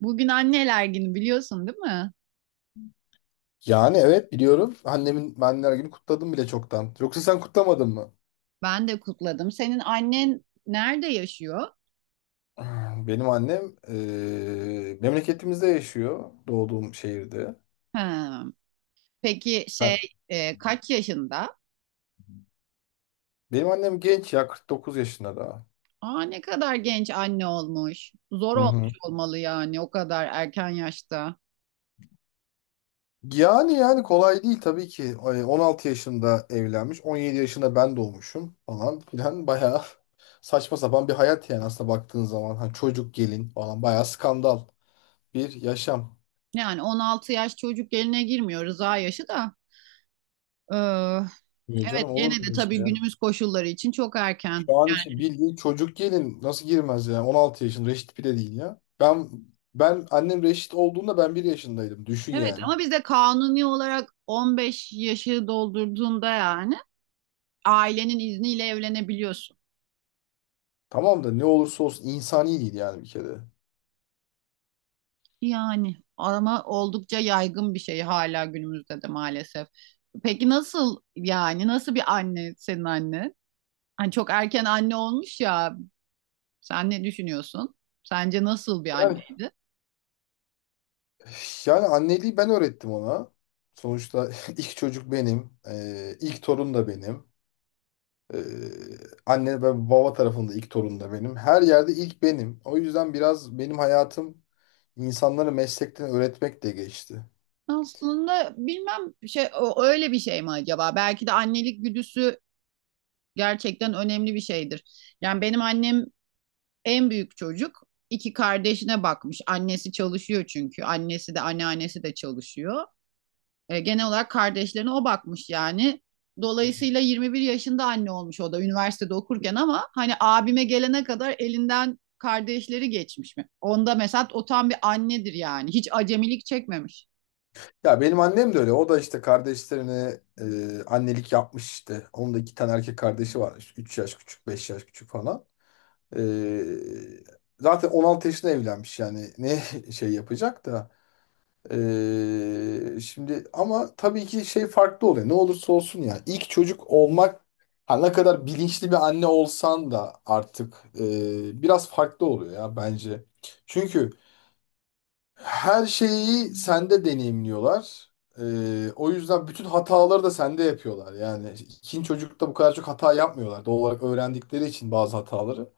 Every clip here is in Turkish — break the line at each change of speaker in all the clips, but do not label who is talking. Bugün anneler günü biliyorsun değil mi?
Yani evet biliyorum. Annemin anneler günü kutladım bile çoktan. Yoksa sen kutlamadın mı?
Ben de kutladım. Senin annen nerede yaşıyor?
Benim annem memleketimizde yaşıyor. Doğduğum şehirde.
Ha. Peki
Ha.
kaç yaşında?
Benim annem genç ya 49 yaşında daha.
Aa ne kadar genç anne olmuş. Zor
Hı
olmuş
hı.
olmalı yani o kadar erken yaşta.
Yani kolay değil tabii ki. Ay, 16 yaşında evlenmiş. 17 yaşında ben doğmuşum falan filan. Bayağı saçma sapan bir hayat yani aslında baktığın zaman. Hani çocuk gelin falan bayağı skandal bir yaşam.
Yani 16 yaş çocuk eline girmiyor rıza yaşı da. Ee,
Yok
evet
canım
gene
olur mu
de
böyle şey?
tabii günümüz koşulları için çok erken.
Şu an için
Yani
bildiğin çocuk gelin nasıl girmez yani 16 yaşında reşit bile değil ya. Ben annem reşit olduğunda ben 1 yaşındaydım düşün
evet
yani.
ama bizde kanuni olarak 15 yaşı doldurduğunda yani ailenin izniyle evlenebiliyorsun.
Tamam da ne olursa olsun insani değil yani bir kere.
Yani ama oldukça yaygın bir şey hala günümüzde de maalesef. Peki nasıl yani nasıl bir anne senin anne? Hani çok erken anne olmuş ya. Sen ne düşünüyorsun? Sence nasıl bir
Yani,
anneydi?
yani, anneliği ben öğrettim ona. Sonuçta ilk çocuk benim. İlk torun da benim. Ee, anne ve baba tarafında ilk torun da benim. Her yerde ilk benim. O yüzden biraz benim hayatım insanları meslekten öğretmekle geçti.
Aslında bilmem öyle bir şey mi acaba? Belki de annelik güdüsü gerçekten önemli bir şeydir. Yani benim annem en büyük çocuk. İki kardeşine bakmış. Annesi çalışıyor çünkü. Annesi de anneannesi de çalışıyor. E, genel olarak kardeşlerine o bakmış yani. Dolayısıyla 21 yaşında anne olmuş o da üniversitede okurken ama hani abime gelene kadar elinden kardeşleri geçmiş mi? Onda mesela o tam bir annedir yani. Hiç acemilik çekmemiş.
Ya benim annem de öyle. O da işte kardeşlerine annelik yapmış işte. Onun da iki tane erkek kardeşi var. İşte 3 yaş küçük, 5 yaş küçük falan. E, zaten 16 yaşında evlenmiş yani. Ne şey yapacak da. Şimdi ama tabii ki şey farklı oluyor. Ne olursa olsun yani. İlk çocuk olmak ha, ne kadar bilinçli bir anne olsan da artık biraz farklı oluyor ya bence. Çünkü her şeyi sende deneyimliyorlar. O yüzden bütün hataları da sende yapıyorlar. Yani ikinci çocukta bu kadar çok hata yapmıyorlar. Doğal olarak öğrendikleri için bazı hataları.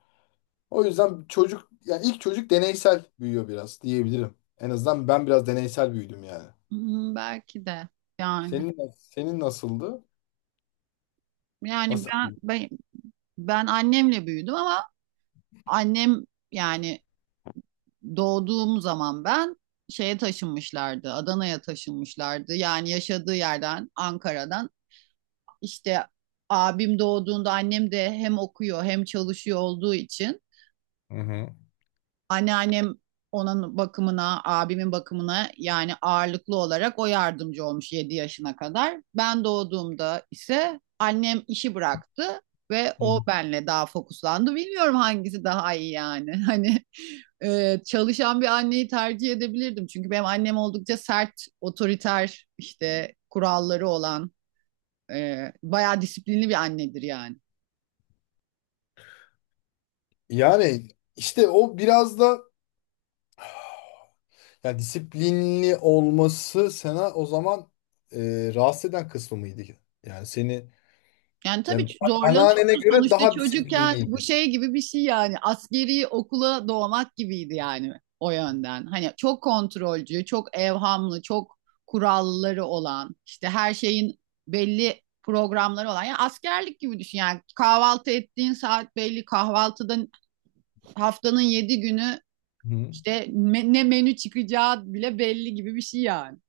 O yüzden çocuk, yani ilk çocuk deneysel büyüyor biraz diyebilirim. En azından ben biraz deneysel büyüdüm yani.
Hmm, belki de yani.
Senin nasıldı?
Yani
Nasıl?
ben, ben ben annemle büyüdüm ama annem yani doğduğum zaman ben şeye taşınmışlardı. Adana'ya taşınmışlardı. Yani yaşadığı yerden Ankara'dan işte abim doğduğunda annem de hem okuyor hem çalışıyor olduğu için anneannem onun bakımına, abimin bakımına yani ağırlıklı olarak o yardımcı olmuş 7 yaşına kadar. Ben doğduğumda ise annem işi bıraktı ve
Hı
o
hı.
benle daha fokuslandı. Bilmiyorum hangisi daha iyi yani. Hani çalışan bir anneyi tercih edebilirdim. Çünkü benim annem oldukça sert, otoriter, işte kuralları olan bayağı disiplinli bir annedir yani.
Yani işte o biraz da yani disiplinli olması sana o zaman rahatsız eden kısmı mıydı? Yani seni.
Yani tabii
Yani
ki
anneannene
zorlanıyorsun
göre
sonuçta
daha
çocukken bu
disiplinliydi.
şey gibi bir şey yani askeri okula doğmak gibiydi yani o yönden. Hani çok kontrolcü, çok evhamlı, çok kuralları olan, işte her şeyin belli programları olan. Yani askerlik gibi düşün yani kahvaltı ettiğin saat belli, kahvaltıda haftanın yedi günü
Hı.
işte ne menü çıkacağı bile belli gibi bir şey yani.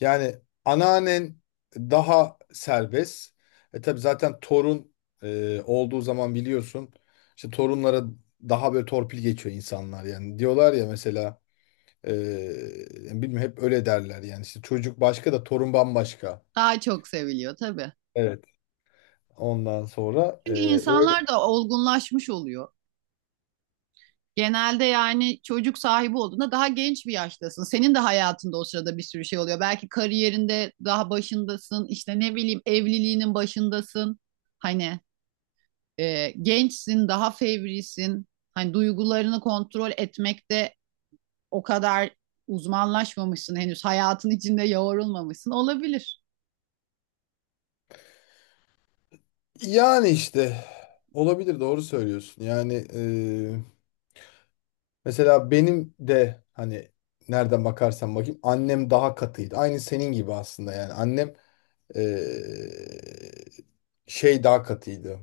Yani anneannen daha serbest. Tabii zaten torun olduğu zaman biliyorsun işte torunlara daha böyle torpil geçiyor insanlar yani. Diyorlar ya mesela e, yani bilmiyorum hep öyle derler yani işte çocuk başka da torun bambaşka.
Daha çok seviliyor tabii.
Evet. Ondan sonra
Çünkü
öyle.
insanlar da olgunlaşmış oluyor. Genelde yani çocuk sahibi olduğunda daha genç bir yaştasın. Senin de hayatında o sırada bir sürü şey oluyor. Belki kariyerinde daha başındasın. İşte ne bileyim evliliğinin başındasın. Hani gençsin, daha fevrisin. Hani duygularını kontrol etmekte o kadar uzmanlaşmamışsın henüz hayatın içinde yoğrulmamışsın olabilir.
Yani işte olabilir doğru söylüyorsun. Yani mesela benim de hani nereden bakarsan bakayım annem daha katıydı. Aynı senin gibi aslında yani. Annem eee, şey daha katıydı.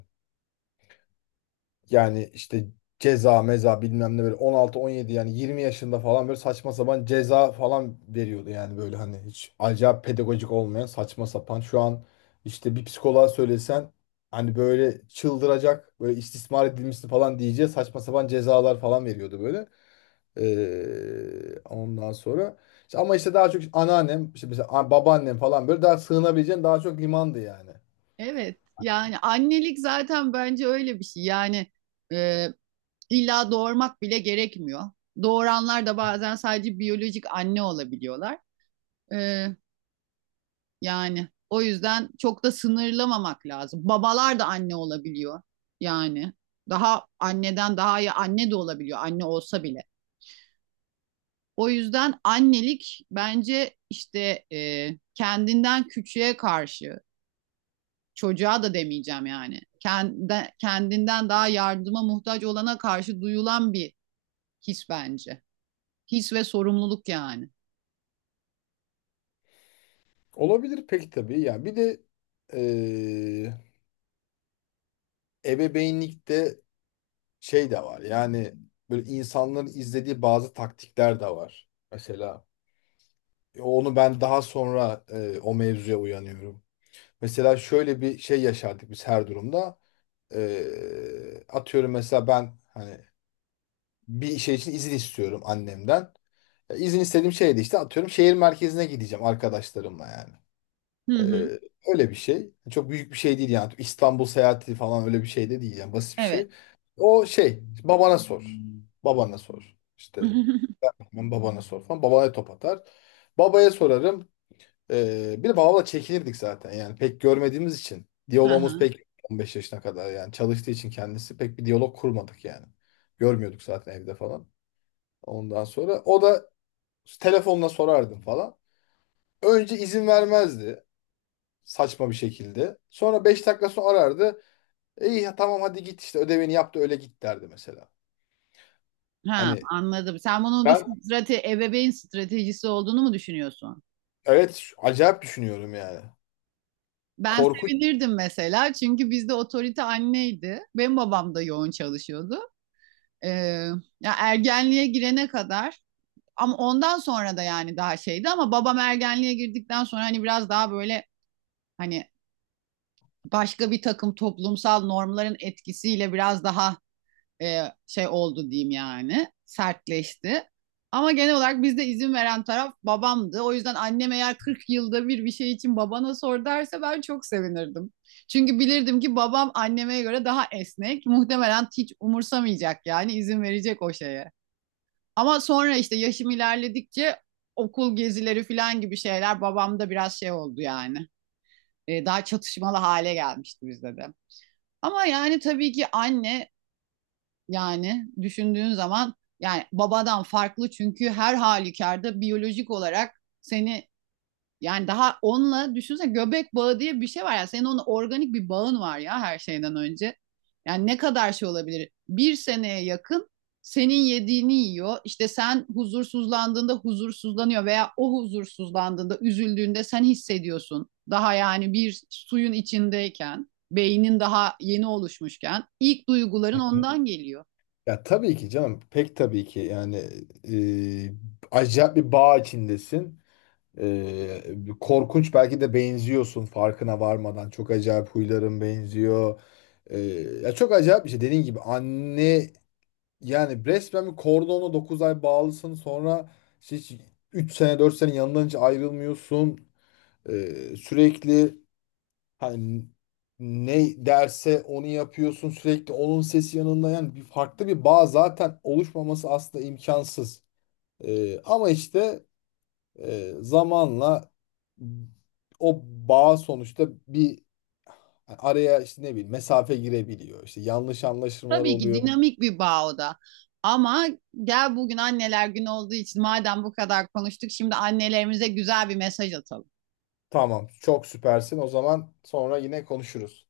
Yani işte ceza meza bilmem ne böyle 16-17 yani 20 yaşında falan böyle saçma sapan ceza falan veriyordu yani böyle hani hiç acayip pedagojik olmayan saçma sapan. Şu an işte bir psikoloğa söylesen hani böyle çıldıracak böyle istismar edilmişti falan diyeceği saçma sapan cezalar falan veriyordu böyle. Ondan sonra işte ama işte daha çok işte anneannem işte mesela babaannem falan böyle daha sığınabileceğin daha çok limandı yani.
Evet yani annelik zaten bence öyle bir şey yani e, illa doğurmak bile gerekmiyor. Doğuranlar da bazen sadece biyolojik anne olabiliyorlar. E, yani o yüzden çok da sınırlamamak lazım. Babalar da anne olabiliyor yani daha anneden daha iyi anne de olabiliyor anne olsa bile. O yüzden annelik bence işte kendinden küçüğe karşı çocuğa da demeyeceğim yani. Kendinden daha yardıma muhtaç olana karşı duyulan bir his bence. His ve sorumluluk yani.
Olabilir peki tabii yani bir de ee, ebeveynlikte şey de var yani böyle insanların izlediği bazı taktikler de var. Mesela onu ben daha sonra o mevzuya uyanıyorum. Mesela şöyle bir şey yaşardık biz her durumda. Atıyorum mesela ben hani bir şey için izin istiyorum annemden. İzin istediğim şeydi işte atıyorum şehir merkezine gideceğim arkadaşlarımla yani.
Hı hı.
Ee, öyle bir şey. Çok büyük bir şey değil yani. İstanbul seyahati falan öyle bir şey de değil yani basit bir
Evet.
şey. O şey babana sor. Babana sor. İşte ben babana sor falan. Babaya top atar. Babaya sorarım. Bir de babamla çekinirdik zaten yani pek görmediğimiz için. Diyalogumuz
Aha.
pek 15 yaşına kadar yani çalıştığı için kendisi pek bir diyalog kurmadık yani. Görmüyorduk zaten evde falan. Ondan sonra o da telefonla sorardım falan. Önce izin vermezdi saçma bir şekilde. Sonra 5 dakika sonra arardı. İyi ya tamam hadi git işte ödevini yap da öyle git derdi mesela.
Ha,
Hani
anladım. Sen bunun bir
ben
ebeveyn stratejisi olduğunu mu düşünüyorsun?
evet acayip düşünüyorum yani.
Ben
Korkunç.
sevinirdim mesela çünkü bizde otorite anneydi. Benim babam da yoğun çalışıyordu. Ee, Ya ergenliğe girene kadar ama ondan sonra da yani daha şeydi ama babam ergenliğe girdikten sonra hani biraz daha böyle hani başka bir takım toplumsal normların etkisiyle biraz daha şey oldu diyeyim yani sertleşti. Ama genel olarak bizde izin veren taraf babamdı. O yüzden annem eğer 40 yılda bir bir şey için babana sor derse ben çok sevinirdim. Çünkü bilirdim ki babam anneme göre daha esnek. Muhtemelen hiç umursamayacak yani izin verecek o şeye. Ama sonra işte yaşım ilerledikçe okul gezileri falan gibi şeyler babamda biraz şey oldu yani. Daha çatışmalı hale gelmişti bizde de. Ama yani tabii ki anne yani düşündüğün zaman yani babadan farklı çünkü her halükarda biyolojik olarak seni yani daha onunla düşünsene göbek bağı diye bir şey var. Ya senin onun organik bir bağın var ya her şeyden önce. Yani ne kadar şey olabilir? Bir seneye yakın senin yediğini yiyor. İşte sen huzursuzlandığında huzursuzlanıyor veya o huzursuzlandığında, üzüldüğünde sen hissediyorsun. Daha yani bir suyun içindeyken, beynin daha yeni oluşmuşken ilk duyguların ondan geliyor.
Ya tabii ki canım pek tabii ki yani e, acayip bir bağ içindesin. Korkunç belki de benziyorsun farkına varmadan. Çok acayip huyların benziyor. E, ya çok acayip bir şey. Dediğin gibi anne. Yani resmen bir kordona 9 ay bağlısın sonra işte hiç 3 sene 4 sene yanından hiç ayrılmıyorsun. Sürekli hani ne derse onu yapıyorsun sürekli onun sesi yanında yani bir farklı bir bağ zaten oluşmaması aslında imkansız. Ama işte zamanla o bağ sonuçta bir araya işte ne bileyim mesafe girebiliyor. İşte yanlış anlaşılmalar
Tabii ki
oluyor.
dinamik bir bağ o da. Ama gel bugün anneler günü olduğu için madem bu kadar konuştuk şimdi annelerimize güzel bir mesaj atalım.
Tamam. Çok süpersin. O zaman sonra yine konuşuruz.